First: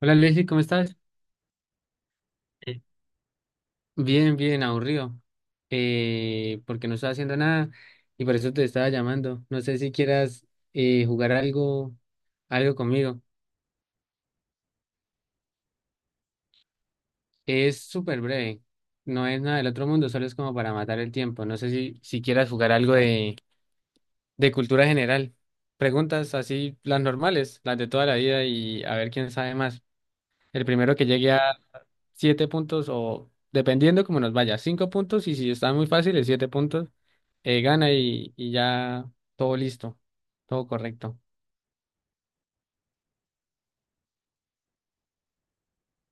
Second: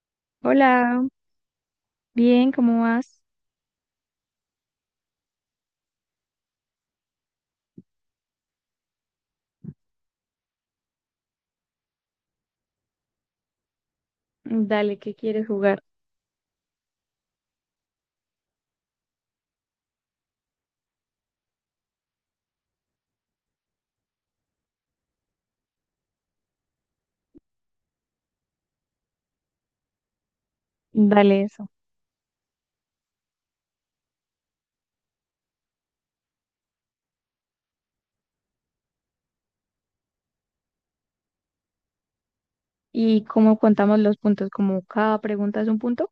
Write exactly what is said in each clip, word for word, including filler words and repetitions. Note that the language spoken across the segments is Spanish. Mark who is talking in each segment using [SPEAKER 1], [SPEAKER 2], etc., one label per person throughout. [SPEAKER 1] Hola Leslie, ¿cómo estás?
[SPEAKER 2] Hola, bien,
[SPEAKER 1] Eh,
[SPEAKER 2] ¿cómo vas?
[SPEAKER 1] Bien, bien, aburrido. Eh, porque no estaba haciendo nada y por eso te estaba llamando. No sé si quieras eh, jugar algo, algo conmigo.
[SPEAKER 2] Dale, ¿qué quieres jugar?
[SPEAKER 1] Es súper breve, no es nada del otro mundo, solo es como para matar el tiempo. No sé si, si quieras jugar algo de, de cultura general. Preguntas así, las normales, las de toda la vida y a ver quién sabe más. El primero que llegue
[SPEAKER 2] Dale
[SPEAKER 1] a
[SPEAKER 2] eso.
[SPEAKER 1] siete puntos o dependiendo cómo nos vaya, cinco puntos, y si está muy fácil, es siete puntos, eh, gana y, y ya todo listo, todo correcto.
[SPEAKER 2] ¿Y cómo contamos los puntos? Como cada pregunta es un punto.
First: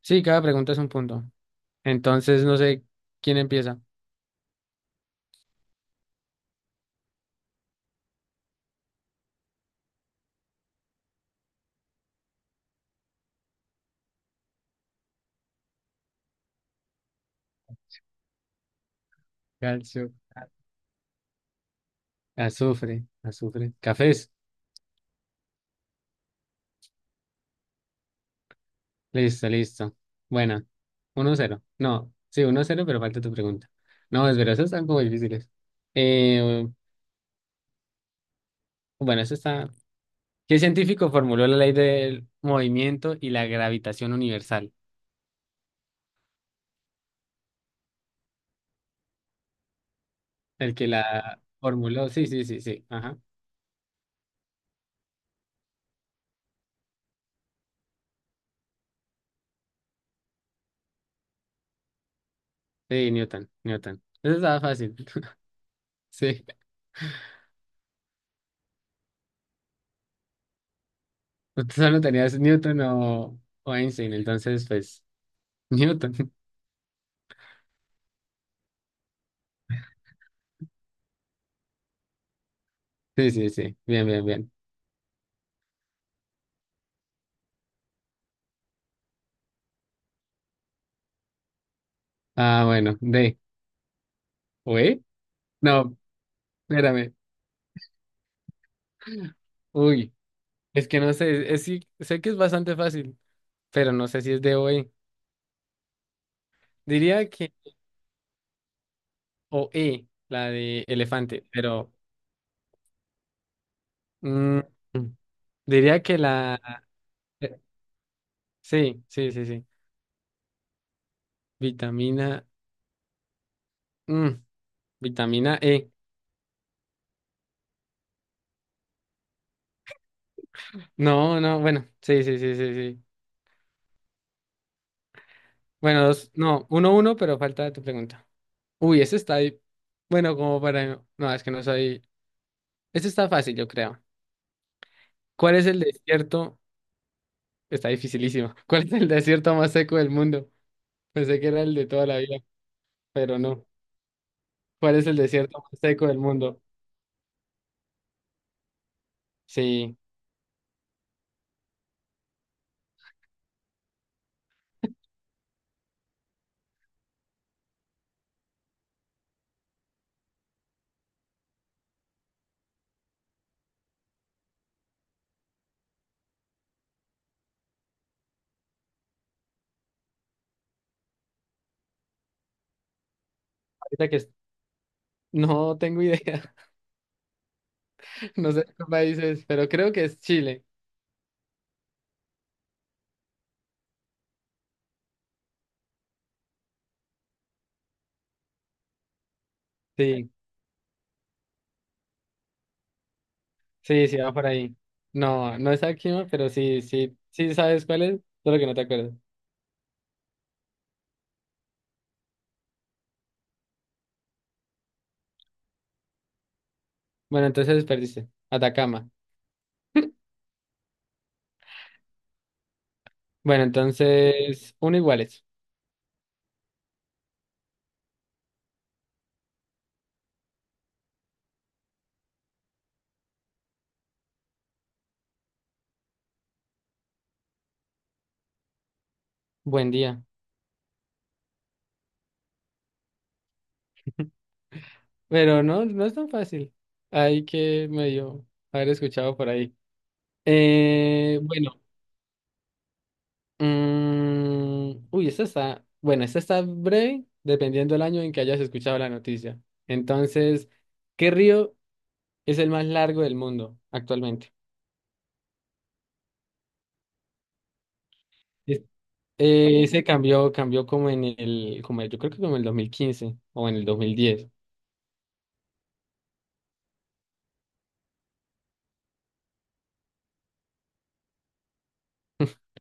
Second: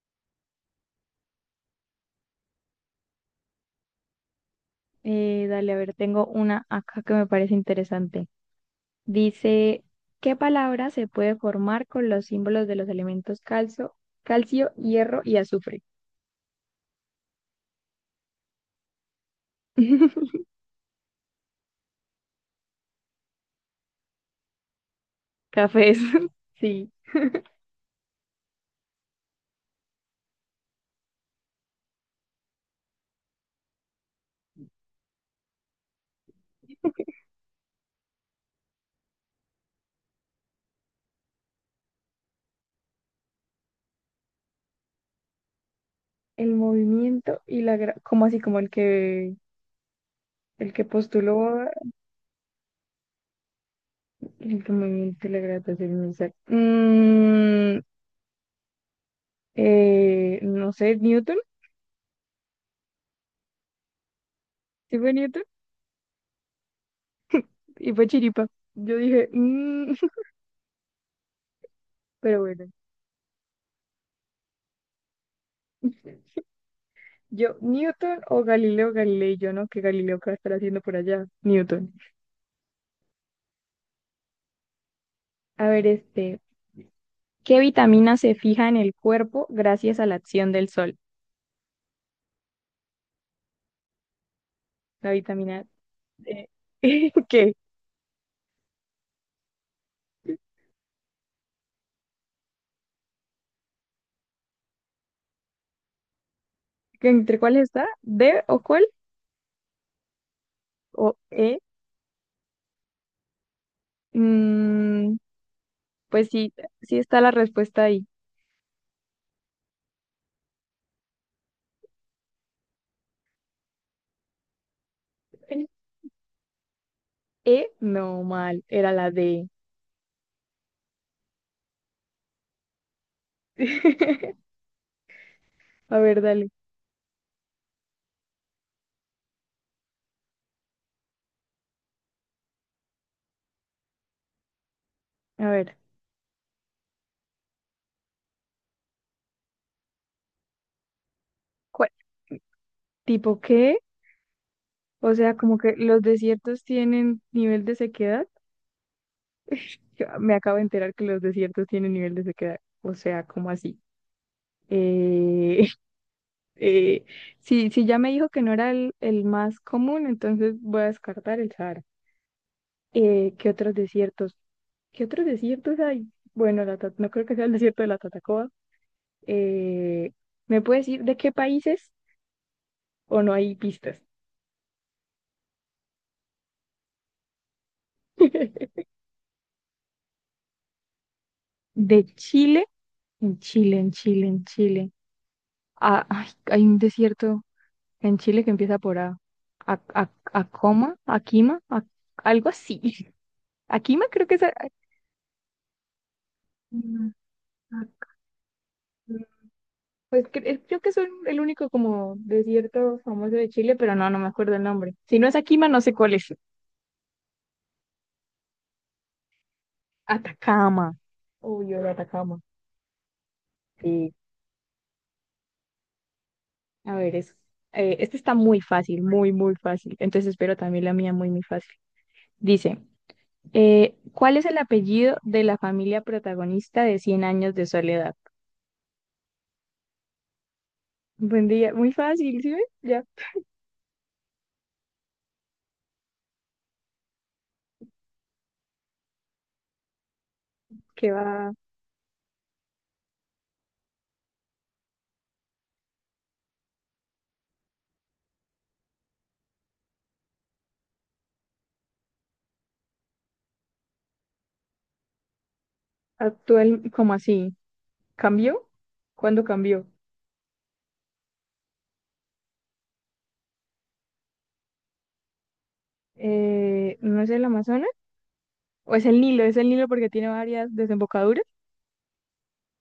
[SPEAKER 1] Sí, cada pregunta es un punto. Entonces, no sé quién empieza.
[SPEAKER 2] Eh, dale, a ver, tengo una acá que me parece interesante. Dice, ¿qué palabra se puede formar con los símbolos de los elementos calcio, calcio, hierro y azufre?
[SPEAKER 1] Calcio, azufre, azufre, cafés.
[SPEAKER 2] Cafés. Sí,
[SPEAKER 1] Listo, listo. Bueno, uno cero. No, sí, uno cero, pero falta tu pregunta. No, es verdad, esas están como difíciles. Eh, bueno, eso está. ¿Qué científico formuló la ley del movimiento y la gravitación universal?
[SPEAKER 2] el movimiento y la gra- como así como el que el
[SPEAKER 1] El
[SPEAKER 2] que
[SPEAKER 1] que la
[SPEAKER 2] postuló
[SPEAKER 1] formuló, sí, sí, sí, sí, ajá.
[SPEAKER 2] el que movimiento y la gravitación universal. Mm, eh, no sé, Newton,
[SPEAKER 1] Sí, Newton, Newton. Eso estaba fácil.
[SPEAKER 2] sí fue Newton,
[SPEAKER 1] Sí,
[SPEAKER 2] y fue Chiripa. Yo dije, "Mm",
[SPEAKER 1] usted solo tenías
[SPEAKER 2] pero bueno,
[SPEAKER 1] Newton o, o Einstein, entonces, pues, Newton.
[SPEAKER 2] yo, Newton o Galileo Galilei, yo no, que Galileo qué va a estar haciendo por allá, Newton.
[SPEAKER 1] Sí, sí, sí, bien, bien, bien.
[SPEAKER 2] A ver, este, ¿qué vitamina se fija en el cuerpo gracias a la acción del sol?
[SPEAKER 1] Ah, bueno, D. ¿O E?
[SPEAKER 2] La vitamina
[SPEAKER 1] No,
[SPEAKER 2] D.
[SPEAKER 1] espérame.
[SPEAKER 2] ¿Qué?
[SPEAKER 1] Uy, es que no sé, es, sí, sé que es bastante fácil, pero no sé si es D o E. Diría
[SPEAKER 2] ¿Entre
[SPEAKER 1] que
[SPEAKER 2] cuál está? ¿D o cuál?
[SPEAKER 1] o E, la de
[SPEAKER 2] ¿O
[SPEAKER 1] elefante,
[SPEAKER 2] E?
[SPEAKER 1] pero mm,
[SPEAKER 2] Mm,
[SPEAKER 1] diría que
[SPEAKER 2] pues sí,
[SPEAKER 1] la...
[SPEAKER 2] sí está la
[SPEAKER 1] eh,
[SPEAKER 2] respuesta ahí.
[SPEAKER 1] sí, sí, sí, sí. Vitamina. Mm, vitamina E.
[SPEAKER 2] E, no, mal, era la D.
[SPEAKER 1] No, no, bueno, sí, sí, sí, sí, sí.
[SPEAKER 2] A
[SPEAKER 1] Bueno,
[SPEAKER 2] ver,
[SPEAKER 1] dos,
[SPEAKER 2] dale.
[SPEAKER 1] no, uno, uno, pero falta tu pregunta. Uy, ese está ahí. Bueno, como para... No, es que no soy... Este está fácil, yo creo.
[SPEAKER 2] A
[SPEAKER 1] ¿Cuál es
[SPEAKER 2] ver,
[SPEAKER 1] el desierto? Está dificilísimo. ¿Cuál es el desierto más seco del mundo? Pensé que era el de
[SPEAKER 2] Cué-
[SPEAKER 1] toda la vida, pero
[SPEAKER 2] ¿tipo
[SPEAKER 1] no.
[SPEAKER 2] qué?
[SPEAKER 1] ¿Cuál es
[SPEAKER 2] O
[SPEAKER 1] el
[SPEAKER 2] sea, como
[SPEAKER 1] desierto
[SPEAKER 2] que
[SPEAKER 1] más
[SPEAKER 2] los
[SPEAKER 1] seco del mundo?
[SPEAKER 2] desiertos tienen nivel de sequedad.
[SPEAKER 1] Sí,
[SPEAKER 2] Yo me acabo de enterar que los desiertos tienen nivel de sequedad. ¿O sea, como así? Eh, eh, si, si ya me dijo que no era el, el más común, entonces voy a descartar el Sahara. Eh, ¿qué otros desiertos? ¿Qué otros desiertos hay? Bueno, la Ta- no creo que sea el desierto de la Tatacoa. Eh, ¿me puedes decir de qué países o no hay pistas?
[SPEAKER 1] ahorita que... es- no tengo idea. No sé qué países, pero creo que es Chile.
[SPEAKER 2] ¿De Chile? En Chile, en Chile, en Chile. Ah, ay, hay un desierto en Chile que empieza por A. A, a,
[SPEAKER 1] Sí.
[SPEAKER 2] Acoma, Aquima, a- algo así. Aquima
[SPEAKER 1] Sí, sí,
[SPEAKER 2] creo
[SPEAKER 1] va
[SPEAKER 2] que es...
[SPEAKER 1] por
[SPEAKER 2] a-
[SPEAKER 1] ahí. No, no es Akima, pero sí,
[SPEAKER 2] Aquima,
[SPEAKER 1] sí, sí sabes cuál
[SPEAKER 2] Acoma.
[SPEAKER 1] es, solo que no te acuerdas.
[SPEAKER 2] Pues cre- eh, creo que es un- el único como desierto famoso de Chile, pero no, no me acuerdo el nombre. Si no es Aquima, no sé cuál es.
[SPEAKER 1] Bueno, entonces perdiste. Atacama.
[SPEAKER 2] Atacama. Uy, yo de Atacama.
[SPEAKER 1] Bueno,
[SPEAKER 2] Sí.
[SPEAKER 1] entonces, uno iguales.
[SPEAKER 2] A ver, es, eh, este está muy fácil, muy, muy fácil. Entonces espero también la mía muy, muy fácil. Dice. Eh, ¿cuál es el apellido de la familia protagonista de Cien años de soledad?
[SPEAKER 1] Buen día.
[SPEAKER 2] Buen día, muy fácil, ¿sí ves? Ya
[SPEAKER 1] Pero no, no es tan fácil. Hay que medio haber escuchado por ahí.
[SPEAKER 2] que
[SPEAKER 1] Eh,
[SPEAKER 2] va
[SPEAKER 1] bueno, mm, uy, esta está, bueno, esta está breve, dependiendo del año en que hayas escuchado la noticia. Entonces, ¿qué río es el más largo del mundo actualmente?
[SPEAKER 2] actual, ¿cómo así? ¿Cambió? ¿Cuándo cambió?
[SPEAKER 1] Eh, se cambió, cambió como en el, como yo creo que como en el dos mil quince o en el dos mil diez.
[SPEAKER 2] Eh, ¿no es el Amazonas? ¿O es el Nilo? ¿Es el Nilo porque tiene varias desembocaduras?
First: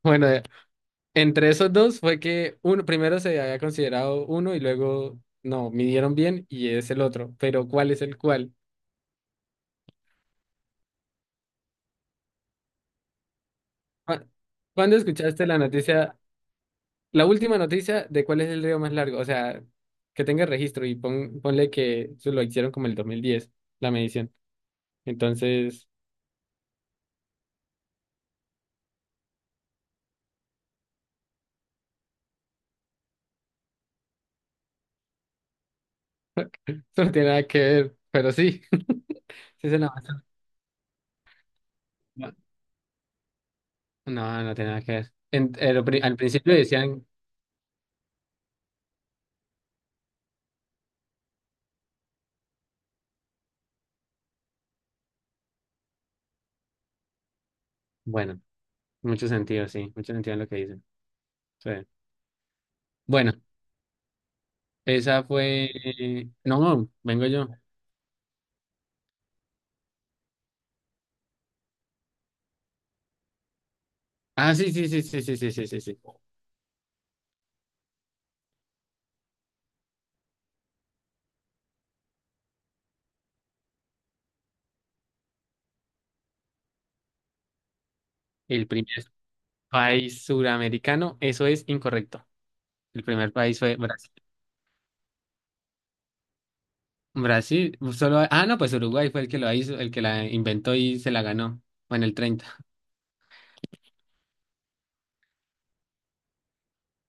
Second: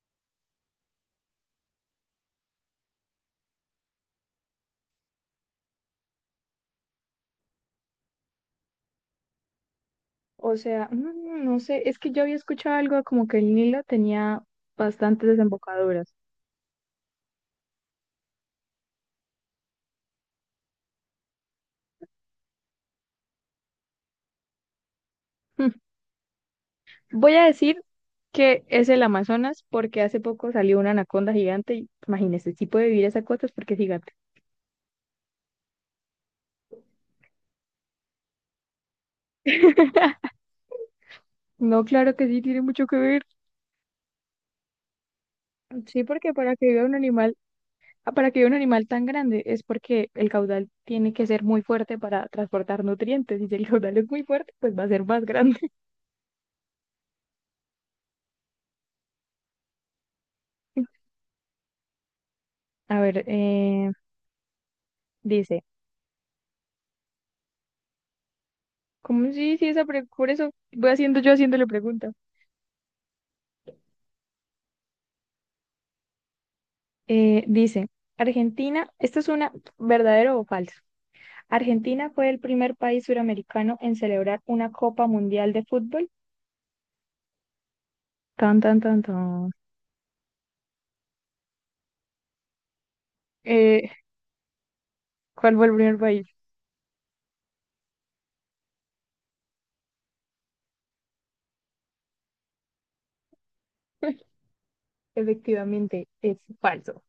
[SPEAKER 1] Bueno, eh, entre esos dos fue que uno, primero se había considerado uno y luego no, midieron bien y es el otro. Pero ¿cuál es el cuál?
[SPEAKER 2] O sea, no, no no sé, es que yo había escuchado algo como que el Nilo
[SPEAKER 1] Cu-
[SPEAKER 2] tenía
[SPEAKER 1] ¿cuándo
[SPEAKER 2] bastantes
[SPEAKER 1] escuchaste la
[SPEAKER 2] desembocaduras.
[SPEAKER 1] noticia, la última noticia de cuál es el río más largo? O sea, que tenga registro y pon- ponle que eso lo hicieron como el dos mil diez, la medición.
[SPEAKER 2] Hmm.
[SPEAKER 1] Entonces,
[SPEAKER 2] Voy a decir que es el Amazonas porque hace poco salió una anaconda gigante y imagínese, si puede vivir esas cosas porque es gigante.
[SPEAKER 1] eso no tiene nada que ver, pero sí, sí se la...
[SPEAKER 2] No, claro que sí, tiene mucho que ver.
[SPEAKER 1] No, no tiene nada que ver. En- eh, lo pri-
[SPEAKER 2] Sí,
[SPEAKER 1] al
[SPEAKER 2] porque
[SPEAKER 1] principio
[SPEAKER 2] para que viva un
[SPEAKER 1] decían,
[SPEAKER 2] animal, ah, para que viva un animal tan grande es porque el caudal tiene que ser muy fuerte para transportar nutrientes. Y si el caudal es muy fuerte, pues va a ser más grande.
[SPEAKER 1] bueno, mucho sentido, sí, mucho sentido en lo que dicen. Sí.
[SPEAKER 2] A ver,
[SPEAKER 1] Bueno,
[SPEAKER 2] eh,
[SPEAKER 1] esa
[SPEAKER 2] dice,
[SPEAKER 1] fue. No, no, vengo yo.
[SPEAKER 2] ¿cómo sí, sí, esa pre- por eso voy haciendo yo haciéndole pregunta.
[SPEAKER 1] Ah, sí, sí, sí, sí, sí, sí, sí, sí, sí.
[SPEAKER 2] Eh, dice, Argentina, esto es una, ¿verdadero o falso? Argentina fue el primer país suramericano en celebrar una Copa Mundial de Fútbol. Tan,
[SPEAKER 1] El
[SPEAKER 2] tan,
[SPEAKER 1] primer
[SPEAKER 2] tan, tan.
[SPEAKER 1] país suramericano, eso es incorrecto. El primer país fue
[SPEAKER 2] Eh,
[SPEAKER 1] Brasil.
[SPEAKER 2] ¿cuál fue el primer país?
[SPEAKER 1] Brasil, solo. Ah, no, pues Uruguay fue el que lo hizo, el que la inventó y se la ganó. Bueno, el treinta.
[SPEAKER 2] Efectivamente, es falso.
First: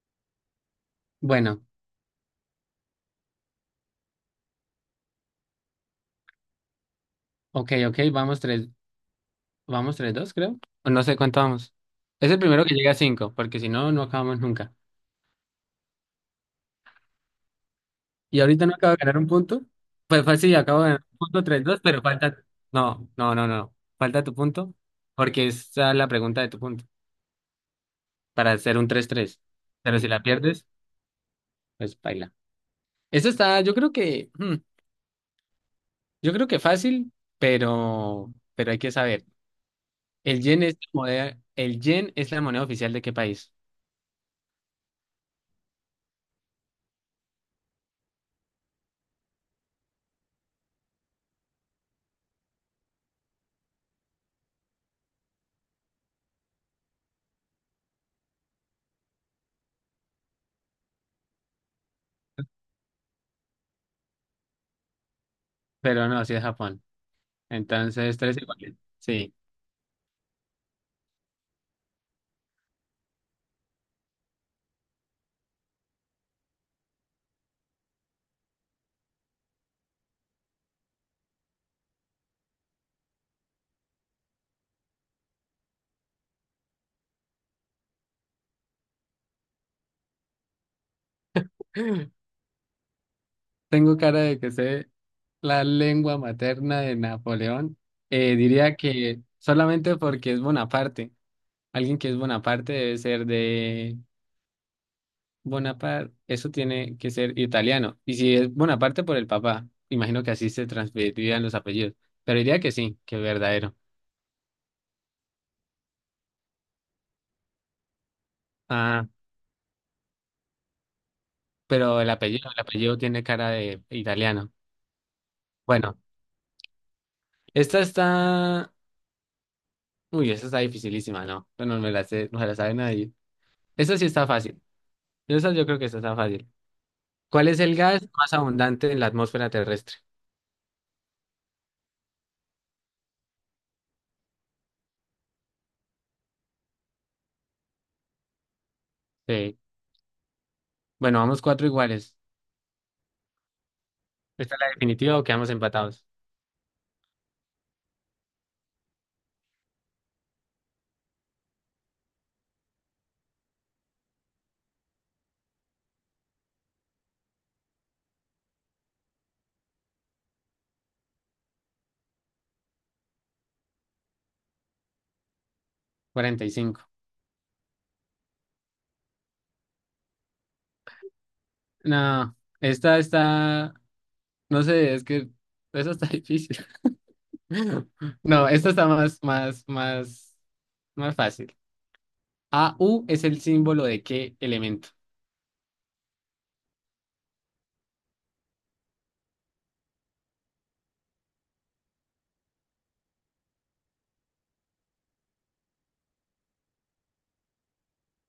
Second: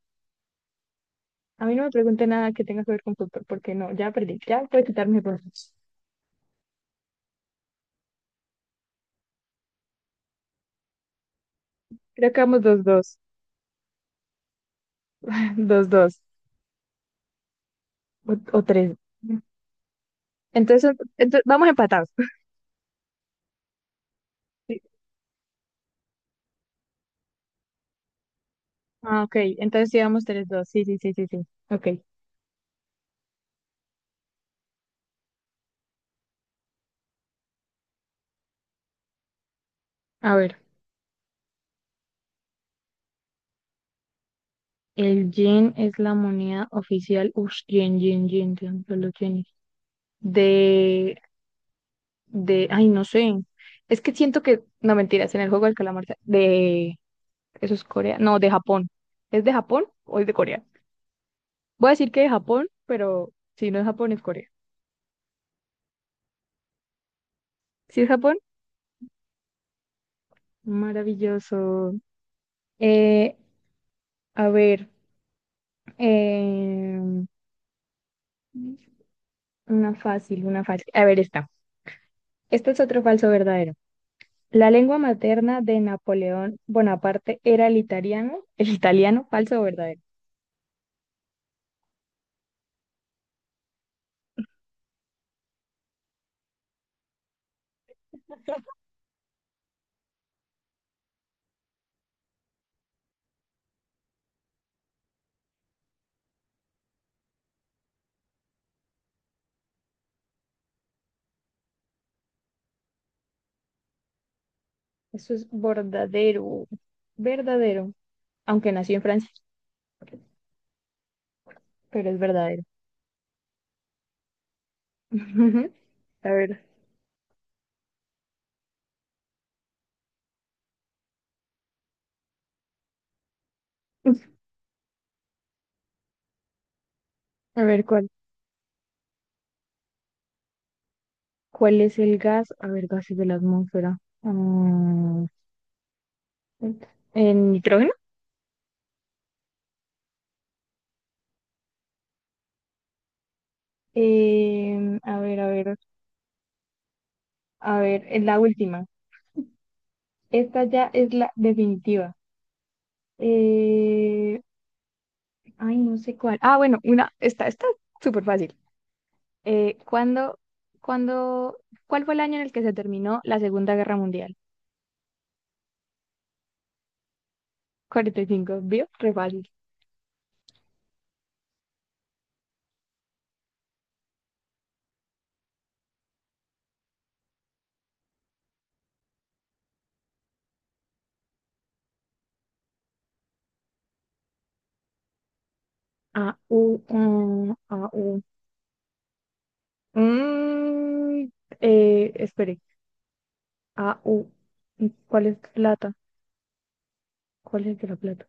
[SPEAKER 1] Bueno,
[SPEAKER 2] A mí no me pregunte nada que tenga que ver con fútbol, porque no, ya perdí, ya puede quitarme puntos.
[SPEAKER 1] ok, ok, vamos tres, vamos tres, dos, creo. O no sé cuánto vamos. Es
[SPEAKER 2] Creo
[SPEAKER 1] el
[SPEAKER 2] que vamos
[SPEAKER 1] primero que
[SPEAKER 2] dos
[SPEAKER 1] llega a
[SPEAKER 2] dos,
[SPEAKER 1] cinco, porque si no, no acabamos nunca.
[SPEAKER 2] dos dos o,
[SPEAKER 1] Y
[SPEAKER 2] o
[SPEAKER 1] ahorita no
[SPEAKER 2] tres.
[SPEAKER 1] acabo de ganar un punto. Pues fácil sí, acabo de
[SPEAKER 2] Entonces,
[SPEAKER 1] ganar un
[SPEAKER 2] entonces,
[SPEAKER 1] punto, tres
[SPEAKER 2] vamos
[SPEAKER 1] dos, pero
[SPEAKER 2] empatados.
[SPEAKER 1] falta. No, no, no, no. Falta tu punto,
[SPEAKER 2] Sí.
[SPEAKER 1] porque esa es la pregunta de tu punto, para hacer un tres
[SPEAKER 2] Ah, ok,
[SPEAKER 1] tres.
[SPEAKER 2] entonces
[SPEAKER 1] Pero
[SPEAKER 2] sí
[SPEAKER 1] si la
[SPEAKER 2] vamos
[SPEAKER 1] pierdes,
[SPEAKER 2] tres dos, sí, sí, sí, sí, sí. Ok,
[SPEAKER 1] pues baila. Eso está, yo creo que, hmm, yo creo que fácil, pero, pero hay que saber.
[SPEAKER 2] a
[SPEAKER 1] El
[SPEAKER 2] ver,
[SPEAKER 1] yen es la moneda, el yen es la moneda oficial de qué país,
[SPEAKER 2] el yen es la moneda oficial, ush, yen, yen, yen, yen, los yenes. De, de, ay, no sé, es que siento que, no mentiras, en el juego del calamar, de... Eso es Corea. No, de Japón. ¿Es de Japón o es de Corea? Voy a decir que de Japón, pero si no es Japón, es Corea.
[SPEAKER 1] pero no, sí es Japón.
[SPEAKER 2] Si es
[SPEAKER 1] Entonces,
[SPEAKER 2] Japón,
[SPEAKER 1] tres iguales. Sí.
[SPEAKER 2] maravilloso. Eh, a ver, eh, una fácil, una fácil. A ver, esta. Este es otro falso verdadero. La lengua materna de Napoleón Bonaparte era el italiano. El italiano, falso o verdadero.
[SPEAKER 1] Tengo cara de que sé la lengua materna de Napoleón, eh, diría que solamente porque es Bonaparte. Alguien que es Bonaparte debe ser de Bonaparte, eso tiene que ser italiano. Y si es Bonaparte por el papá, imagino que así se transmitirían los apellidos. Pero diría que sí, que es verdadero.
[SPEAKER 2] Eso es verdadero. Verdadero. Aunque nació en
[SPEAKER 1] Ah,
[SPEAKER 2] Francia,
[SPEAKER 1] pero
[SPEAKER 2] pero
[SPEAKER 1] el
[SPEAKER 2] es
[SPEAKER 1] apellido, el
[SPEAKER 2] verdadero.
[SPEAKER 1] apellido tiene cara de italiano. Bueno,
[SPEAKER 2] A ver,
[SPEAKER 1] esta está, uy, esta está dificilísima, ¿no? Bueno, no me la sé, no se la sabe nadie. Esta sí está fácil. Esta yo creo que esta está fácil. ¿Cuál es
[SPEAKER 2] a
[SPEAKER 1] el
[SPEAKER 2] ver
[SPEAKER 1] gas
[SPEAKER 2] cuál.
[SPEAKER 1] más abundante en la atmósfera terrestre?
[SPEAKER 2] ¿Cuál es el gas? A ver, gases de la atmósfera. Ah, ¿el nitrógeno?
[SPEAKER 1] Sí. Bueno, vamos cuatro iguales. ¿Esta es la
[SPEAKER 2] Em,
[SPEAKER 1] definitiva
[SPEAKER 2] a
[SPEAKER 1] o
[SPEAKER 2] ver, a
[SPEAKER 1] quedamos
[SPEAKER 2] ver,
[SPEAKER 1] empatados?
[SPEAKER 2] a ver, es la última. Esta ya es la definitiva. Eh, ay, no sé cuál. Ah, bueno, una, esta está súper fácil. Eh, ¿cuándo, cuándo, cuál fue el año en el que se terminó la Segunda Guerra Mundial?
[SPEAKER 1] Cuarenta y cinco.
[SPEAKER 2] cuarenta y cinco, ¿vio? Re fácil.
[SPEAKER 1] No, esta está, no sé, es que esa está difícil. No, esta está más, más, más, más fácil. A U es el símbolo de qué elemento.
[SPEAKER 2] A, U, mm, A, U. Mm, eh, espere, A, U. ¿Y ¿cuál es plata? ¿Cuál es de la plata?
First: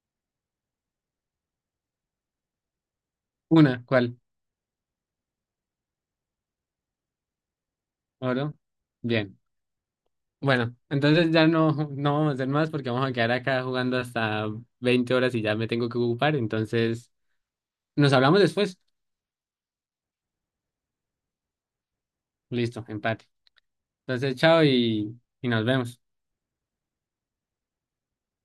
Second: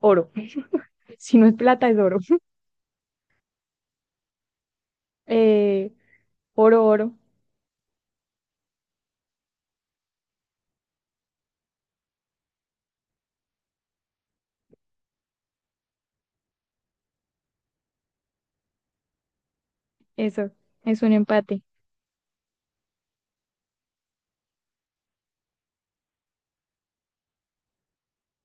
[SPEAKER 2] Oro. Si no es plata, es oro.
[SPEAKER 1] Una, ¿cuál?
[SPEAKER 2] Eh, oro, oro.
[SPEAKER 1] Oro. Bien. Bueno, entonces ya no, no vamos a hacer más porque vamos a quedar acá jugando hasta veinte horas y ya me tengo que ocupar. Entonces, nos hablamos después.
[SPEAKER 2] Eso. Es un empate.
[SPEAKER 1] Listo, empate. Entonces, chao y, y nos vemos.